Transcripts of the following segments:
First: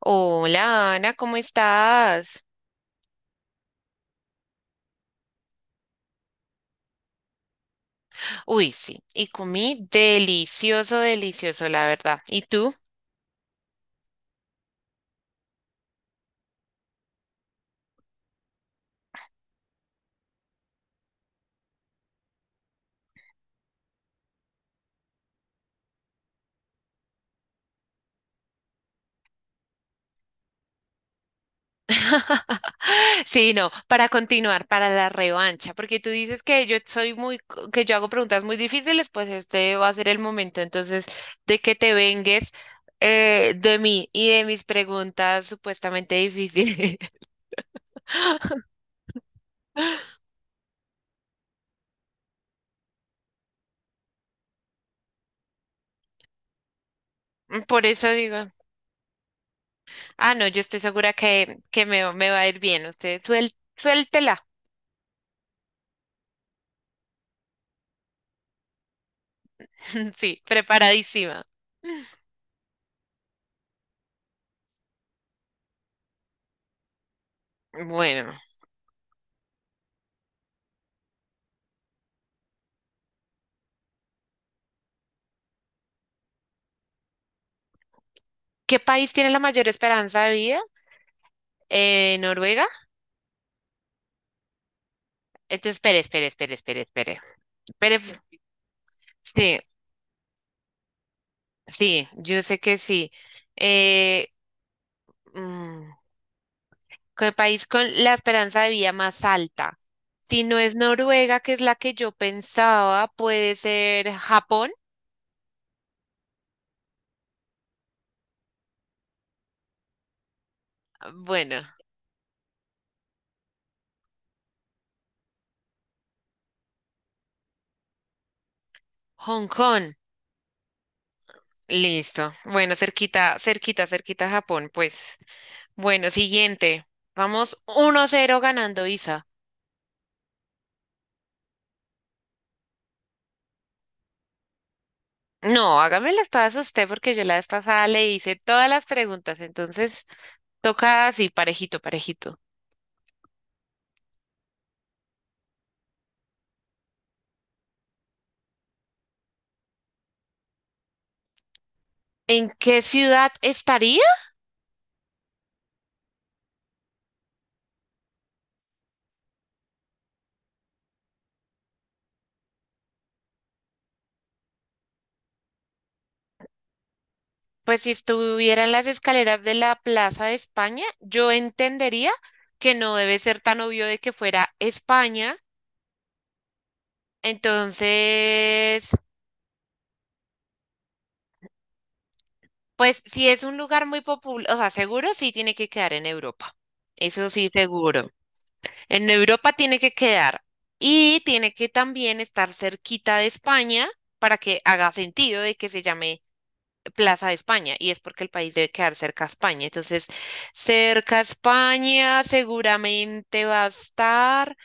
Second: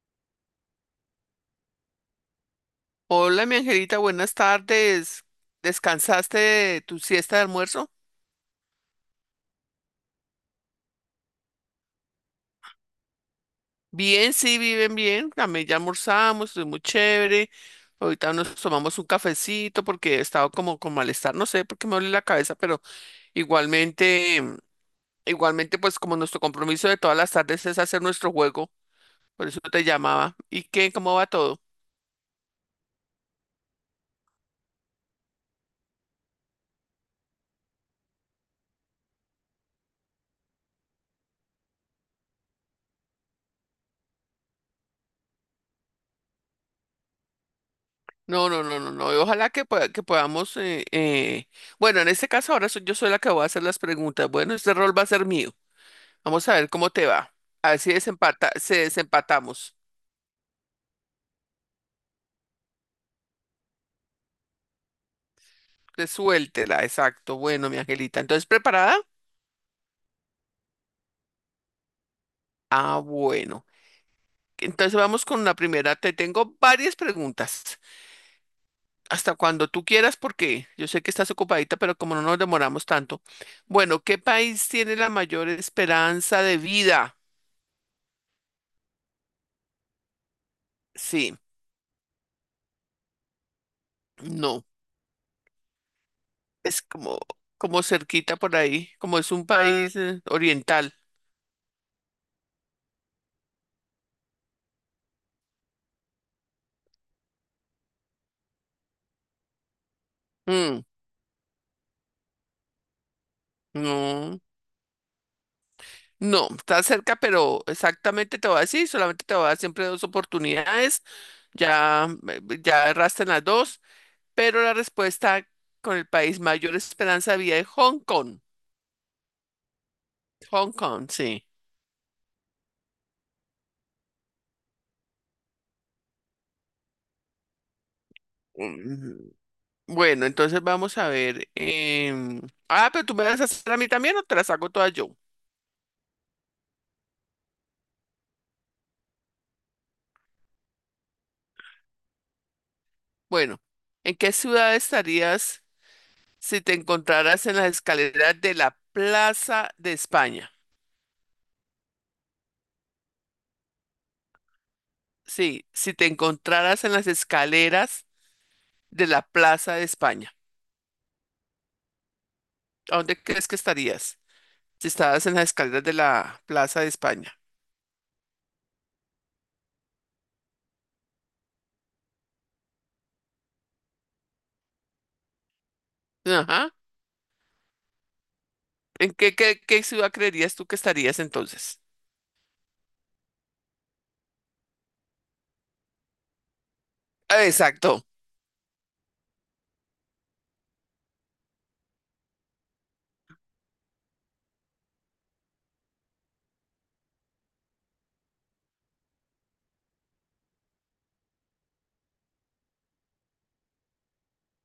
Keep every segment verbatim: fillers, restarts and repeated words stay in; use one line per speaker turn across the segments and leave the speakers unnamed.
Hola Ana, ¿cómo estás?
Hola, mi angelita, buenas tardes. ¿Descansaste de tu siesta de almuerzo?
Uy, sí, y comí delicioso, delicioso, la verdad. ¿Y tú?
Bien, sí, viven bien. También ya almorzamos, estoy muy chévere. Ahorita nos tomamos un cafecito porque he estado como con malestar, no sé por qué me duele la cabeza, pero igualmente, mm, igualmente, pues como nuestro compromiso de todas las tardes es hacer nuestro juego, por eso te llamaba. ¿Y qué? ¿Cómo va todo?
Sí, no, para continuar, para la revancha, porque tú dices que yo soy muy, co- que yo hago preguntas muy difíciles, pues este va a ser el momento entonces de que te vengues eh, de mí y de mis preguntas supuestamente difíciles.
No, no, no, no, no. y Ojalá que, pueda- que podamos, eh, eh, bueno, en este caso ahora soy, yo soy la que voy a hacer las preguntas. Bueno, este rol va a ser mío. Vamos a ver cómo te va. A ver
Por
si
eso digo,
desempata, se desempatamos.
ah, no, yo estoy segura que, que me, me va a ir bien. Usted suel, suéltela.
Resuéltela, exacto. Bueno, mi angelita. Entonces, ¿preparada?
Sí, preparadísima.
Ah, bueno. Entonces vamos con la primera. Te tengo varias preguntas.
Bueno,
Hasta cuando tú quieras, porque yo sé que estás ocupadita, pero como no nos demoramos tanto. Bueno, ¿qué país tiene la mayor esperanza de vida?
¿qué país tiene la mayor esperanza de vida?
Sí,
Eh, Noruega.
no.
Entonces, espere, espere, espere, espere,
Es como,
espere.
como
Espere,
cerquita por ahí, como es un
sí,
país eh, oriental.
sí, yo sé que sí. Eh, mm, ¿qué país con la esperanza de vida más alta? Si no es
Mm,
Noruega, que es la que yo pensaba, puede ser
no.
Japón.
No, está cerca, pero exactamente te voy a decir, solamente te voy a dar siempre dos oportunidades,
Bueno,
ya, eh, eh, ya erraste en las dos, pero la respuesta con el país mayor esperanza de vida es Hong Kong.
Hong Kong.
Hong Kong, sí.
Listo. Bueno, cerquita, cerquita, cerquita a Japón, pues. Bueno, siguiente. Vamos uno cero ganando Isa.
Mm, Bueno, entonces vamos a ver. em, Ah, pero tú me vas a hacer a mí también o te las hago todas yo.
No, hágamelas todas a usted porque yo la vez pasada le hice todas las preguntas, entonces toca así, parejito, parejito.
Bueno, ¿en qué ciudad estarías si te encontraras en las escaleras de la Plaza de España?
¿En qué ciudad estaría?
Sí, si te encontraras en las escaleras de la Plaza de España. ¿A dónde crees que estarías? Si estabas en las escaleras de la Plaza de España.
Pues si estuviera en las escaleras de la Plaza de España, yo entendería que no debe ser tan obvio de que fuera España.
Ajá.
Entonces,
¿En qué, qué, qué ciudad creerías tú que estarías entonces?
pues si es un lugar muy popular, o sea, seguro sí tiene que quedar en Europa. Eso
Ah,
sí,
Exacto.
seguro. En Europa tiene que quedar y tiene que también estar cerquita de España para que haga sentido de que se llame Plaza de España y es porque el país debe quedar cerca a España. Entonces, cerca a España seguramente va a estar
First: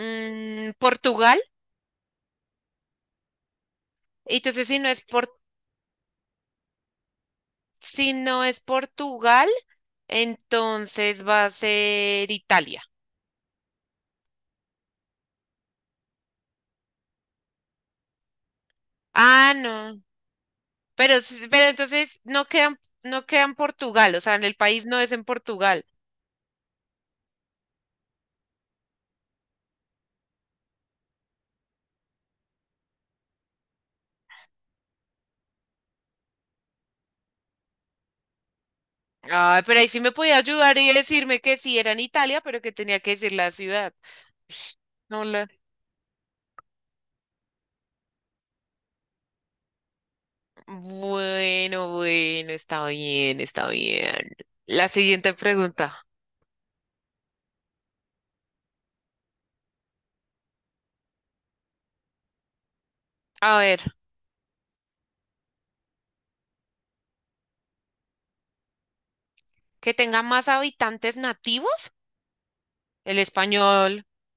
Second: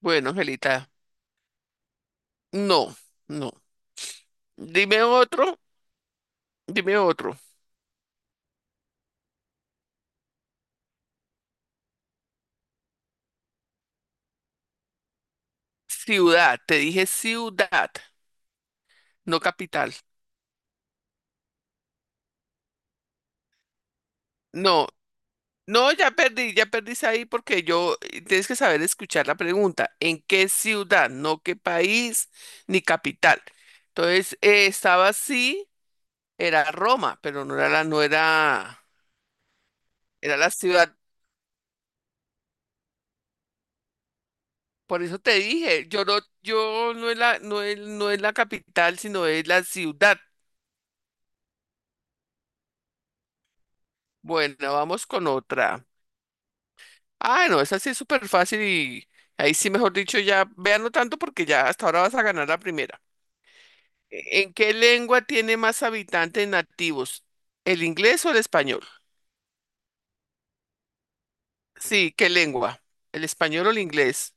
Bueno, Angelita,
Portugal.
no, no.
Entonces, si no es
Dime
por,
otro, dime otro.
si no es Portugal, entonces va a ser Italia.
Ciudad, te dije ciudad, no
Ah,
capital.
no. Pero, s- pero entonces no quedan, no quedan Portugal, o sea, en el país
No,
no es en Portugal.
no, ya perdí, ya perdís ahí porque yo eh, tienes que saber escuchar la pregunta. ¿En qué ciudad? No qué país ni capital. Entonces, eh, estaba así era Roma, pero no era la, no era,
Ay, pero ahí sí me podía
era la
ayudar y
ciudad.
decirme que sí era en Italia, pero que tenía que decir la ciudad.
Por eso
No
te
la...
dije, yo no, yo no es la, no es, no es la capital, sino es la ciudad.
Bueno, bueno, está bien, está bien.
Bueno,
La
vamos con
siguiente
otra.
pregunta.
Ah, no, esa sí es súper fácil y ahí sí, mejor dicho, ya véanlo tanto porque ya hasta ahora vas a ganar la primera.
A ver,
¿En qué lengua tiene más habitantes nativos? ¿El inglés o el español?
que tenga más habitantes nativos.
Sí, ¿qué lengua?
El
¿El español o el
español.
inglés?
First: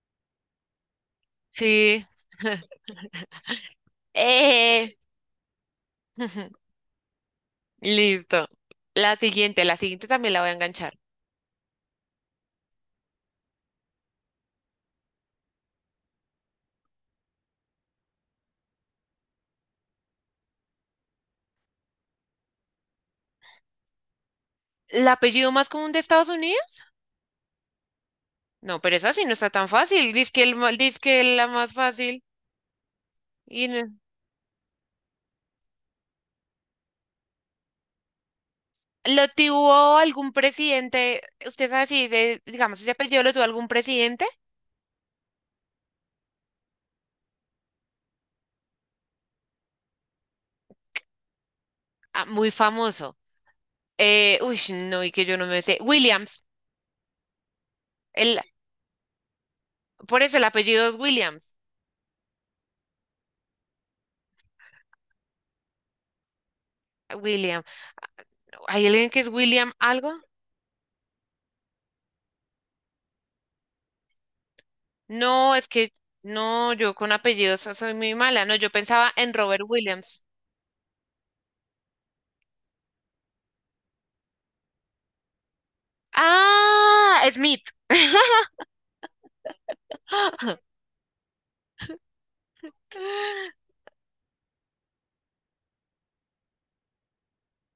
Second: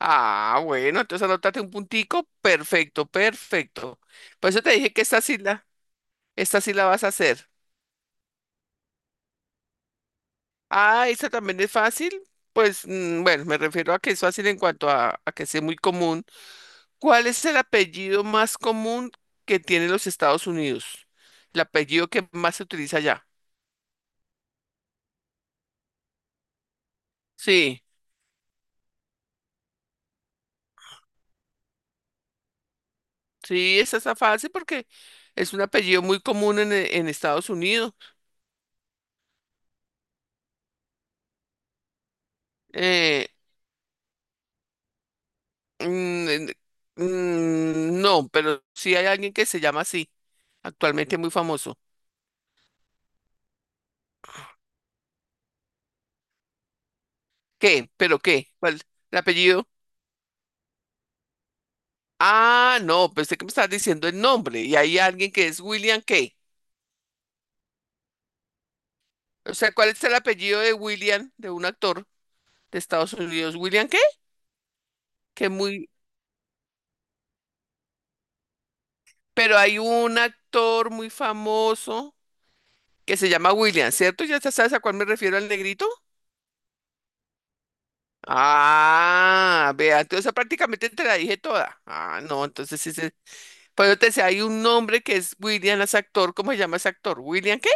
Ah, bueno, entonces anótate un
Sí.
puntico. Perfecto, perfecto. Por eso te
Eh.
dije que esta sí la, esta sí la vas a hacer.
Listo. La siguiente, la siguiente también la voy a enganchar.
Ah, esta también es fácil. Pues mm, bueno, me refiero a que es fácil en cuanto a, a que sea muy común. ¿Cuál es el apellido más común que tienen los Estados Unidos? El apellido que más se utiliza allá.
¿El apellido más común de Estados Unidos?
Sí,
No, pero esa sí no está tan fácil. Dice que, el, ma- dizque la más fácil. Y
sí,
no-
esta está fácil porque es un apellido muy común en, en Estados Unidos.
¿Lo tuvo algún presidente? Usted sabe si, de- digamos, ese apellido
Eh,
lo tuvo algún presidente.
Mm, mm, no, pero sí hay alguien que se llama así, actualmente muy famoso.
Ah, muy famoso. Eh, uy, no, y que yo no me sé. Williams.
¿Qué? ¿Pero
El,
qué? ¿Cuál? ¿El apellido?
por eso el apellido es Williams.
Ah, no, pensé que me estabas diciendo el nombre. Y hay alguien que es William qué.
William. ¿Hay alguien que es
O
William
sea, ¿cuál es
algo?
el apellido de William, de un actor de Estados Unidos? ¿William qué? Que
No, es
muy.
que no, yo con apellidos so- soy muy mala. No, yo pensaba en
Pero
Robert
hay un
Williams.
actor muy famoso que se llama William, ¿cierto? ¿Ya te sabes a cuál me refiero al negrito?
Ah, Smith.
Ah, vea, entonces prácticamente te la dije toda. Ah, no, entonces sí, sí. Pero te decía, hay un nombre que es William, es actor. ¿Cómo se llama ese actor? ¿William qué?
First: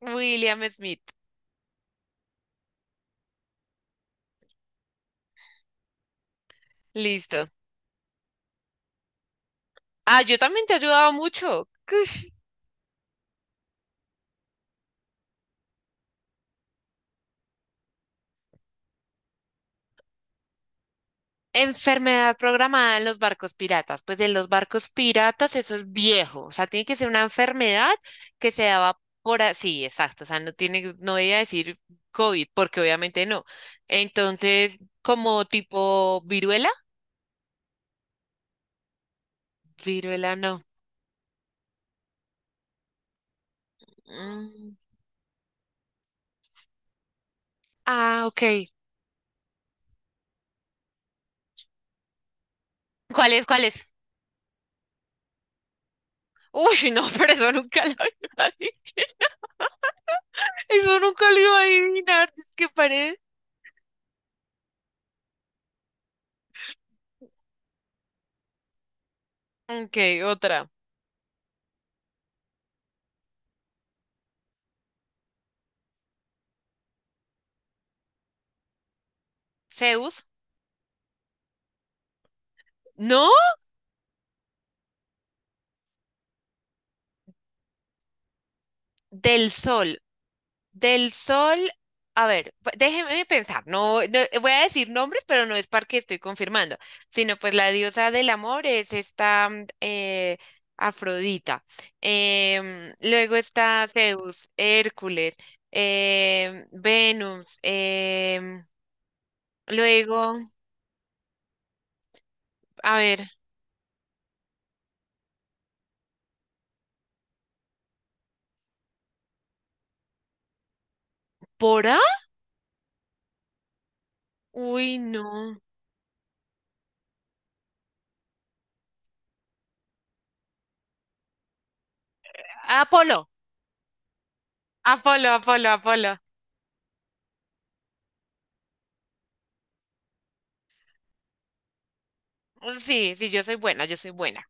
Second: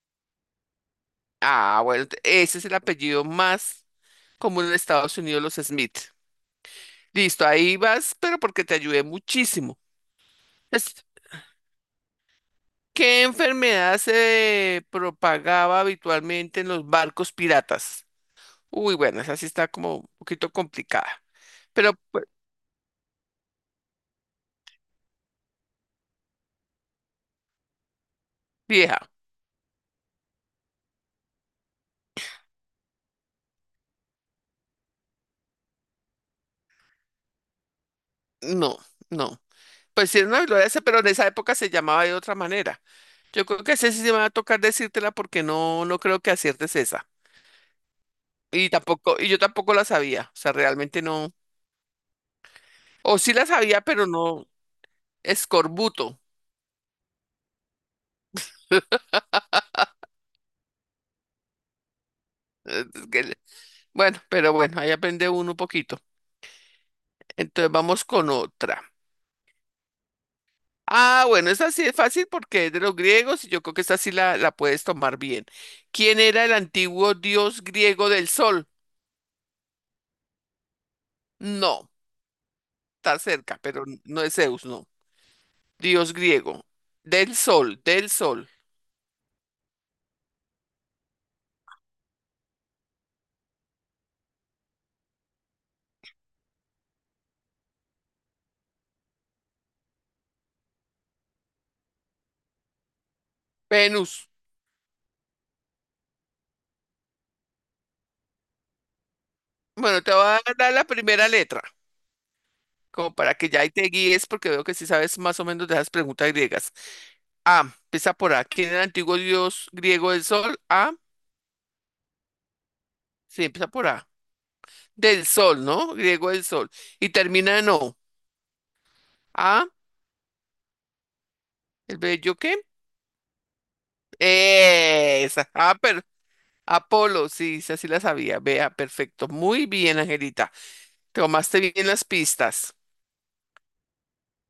William Smith.
Ah, bueno, te- ese es el apellido más común en Estados Unidos, los Smith. Listo,
Listo.
ahí vas, pero porque te ayudé muchísimo.
Ah, yo también te he
Entonces,
ayudado mucho.
¿Qué enfermedad se propagaba habitualmente en los barcos piratas? Uy, bueno, esa sí está como un poquito complicada. Pero, pues,
Enfermedad programada en los barcos piratas. Pues en los barcos piratas eso es viejo, o sea, tiene que ser una enfermedad que se daba
vieja,
por así, exacto, o sea, no tiene, no voy a decir COVID, porque obviamente no. Entonces, como tipo viruela,
no, no. Pues sí, era
viruela
una
no.
gloria, pero en esa época se llamaba de otra manera. Yo creo que ese sí se me va a tocar
Mm.
decírtela porque no, no creo que aciertes esa.
Ah, ok.
Y tampoco, y yo tampoco la sabía. O sea, realmente no. O
¿Cuál
sí
es?
la
¿Cuál
sabía,
es?
pero no. Escorbuto.
Uy, no, pero eso nunca lo iba a adivinar. Eso nunca lo iba a adivinar, es que
Eh,
parece.
que le- Bueno, pero bueno, ahí aprende uno un poquito. Entonces vamos con otra.
Ok, otra.
Ah, bueno, esta sí es fácil porque es de los griegos y yo creo que esta sí la, la puedes tomar bien. ¿Quién era el antiguo dios griego del sol?
Zeus.
No, está
No,
cerca, pero n- no es Zeus, no. Dios griego. Del sol, del sol.
del sol. Del sol, a ver, pa- déjeme pensar, no, no- voy a decir nombres, pero no es porque estoy confirmando, sino pues la diosa del amor es esta, mm, eh, Afrodita. Em, luego está
Venus.
Zeus, Hércules, em, Venus, em,
Bueno, te voy
luego,
a dar la primera letra,
a
como
ver,
para que ya ahí te guíes, porque veo que sí sabes más o menos de esas preguntas griegas. A, empieza por A. ¿Quién era el antiguo dios griego del sol? A,
¿Pora?
sí, empieza por A.
Uy, no.
Del sol, ¿no? Griego del sol. Y termina en O. A, ¿el bello qué?
Apolo, Apolo,
Esa.
Apolo,
A, pero
Apolo.
Apolo, sí, esa sí la sabía. Vea, perfecto. Muy bien, Angelita. Tomaste bien las pistas.
Sí, sí, yo soy buena, yo soy buena.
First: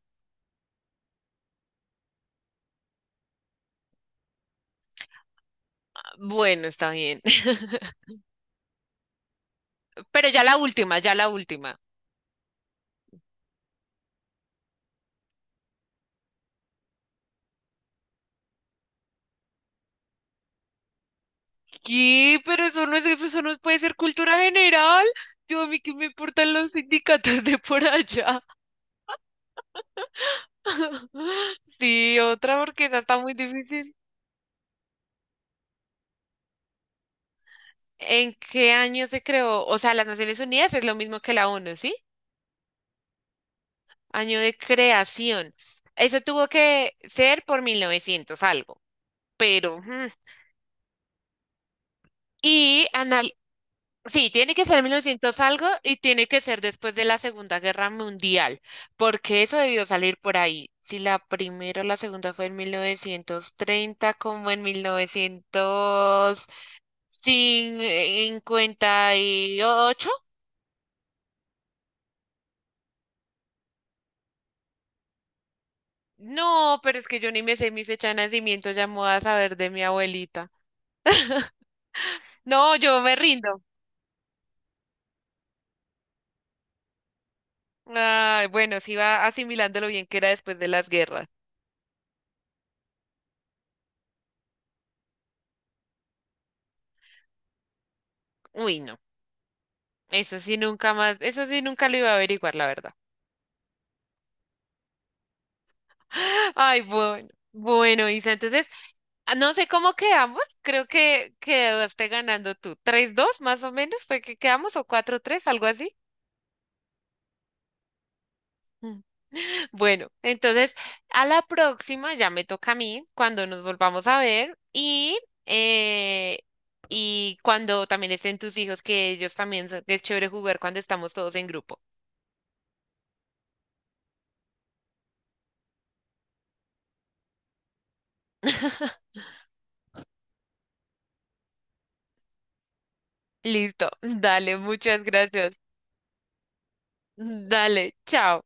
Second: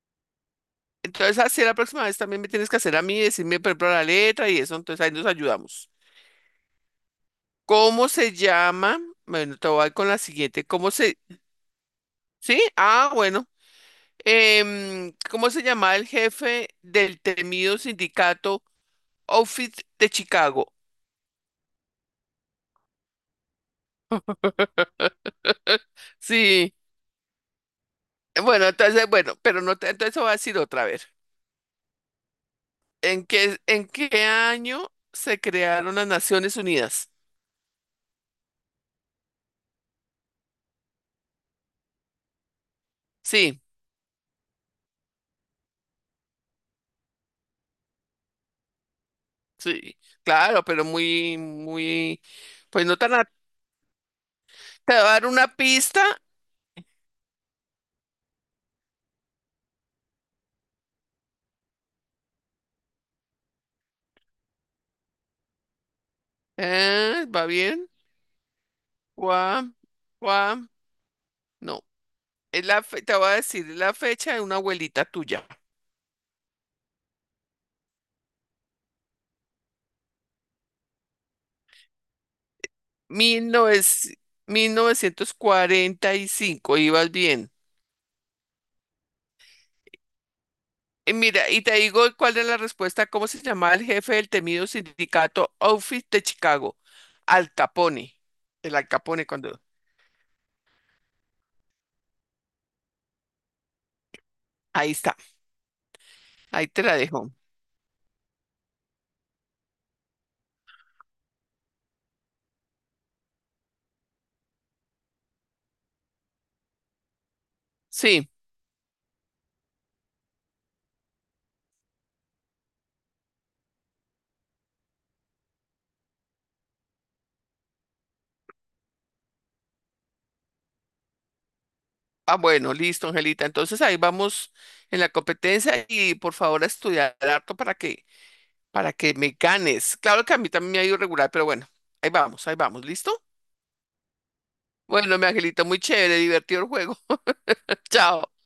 Entonces, así la próxima vez también me tienes que hacer a mí, decirme, por ejemplo, la letra y eso. Entonces, ahí nos ayudamos.
Bueno, está bien.
¿Cómo se llama? Bueno, te voy con la
Pero ya la
siguiente. ¿Cómo
última, ya
se?
la última.
Sí, ah, bueno. Em, ¿cómo se llamaba el jefe del temido sindicato Outfit de Chicago?
¿Qué? Pero eso no es eso, eso no puede ser cultura general. Yo a mí que me importan los
Sí,
sindicatos de por allá.
bueno, entonces, bueno, pero no te, entonces voy a decir otra vez.
Sí, otra porque esa está
¿En
muy
qué, en
difícil.
qué año se crearon las Naciones Unidas?
¿En qué año se creó? O sea, las Naciones Unidas es lo mismo que la ONU, ¿sí?
Sí,
Año de creación. Eso tuvo que ser por mil novecientos algo, pero...
sí,
hmm.
claro, pero muy, muy,
Y
pues no tan. a-
anal. Sí, tiene que ser mil
Te voy a dar
novecientos
una
algo y
pista.
tiene que ser después de la Segunda Guerra Mundial, porque eso debió salir por ahí. Si la primera o la segunda fue en mil novecientos treinta como en mil novecientos
Ah, ¿va bien?
cincuenta y
Guam,
ocho.
guam. No, es la fe- te voy a decir, es la fecha de una abuelita tuya.
No, pero es que yo ni me sé mi fecha de nacimiento, ya me voy a saber de mi abuelita. No, yo me
mil
rindo.
novecientos mil novecientos cuarenta y cinco ibas bien.
Ay, bueno, sí va asimilando lo bien que era después de las
Y
guerras.
mira, y te digo cuál es la respuesta, cómo se llamaba el jefe del temido sindicato Outfit de Chicago, Al Capone. El
Uy,
Al
no,
Capone cuando.
eso sí nunca más, eso sí nunca lo iba a averiguar, la verdad.
Ahí está, ahí
Ay,
te la
bueno.
dejo.
Bueno, Isa, entonces, ah, no sé cómo quedamos, creo que quedaste ganando tú. Tres dos, más o menos fue que quedamos o cuatro tres, algo así.
Sí.
Mm. Bueno, entonces a la próxima ya me toca a mí cuando nos volvamos a ver y, eh, y cuando también estén tus hijos, que ellos también son- que es chévere jugar cuando estamos todos en grupo.
Ah, bueno, listo, Angelita. Entonces ahí vamos en la competencia y por favor a estudiar harto para que, para que, me ganes. Claro que a mí también me ha ido regular, pero bueno, ahí vamos, ahí vamos, ¿listo?
Listo, dale, muchas
Bueno, mi
gracias.
Angelita, muy chévere, divertido el juego.
Dale,
Chao.
chao.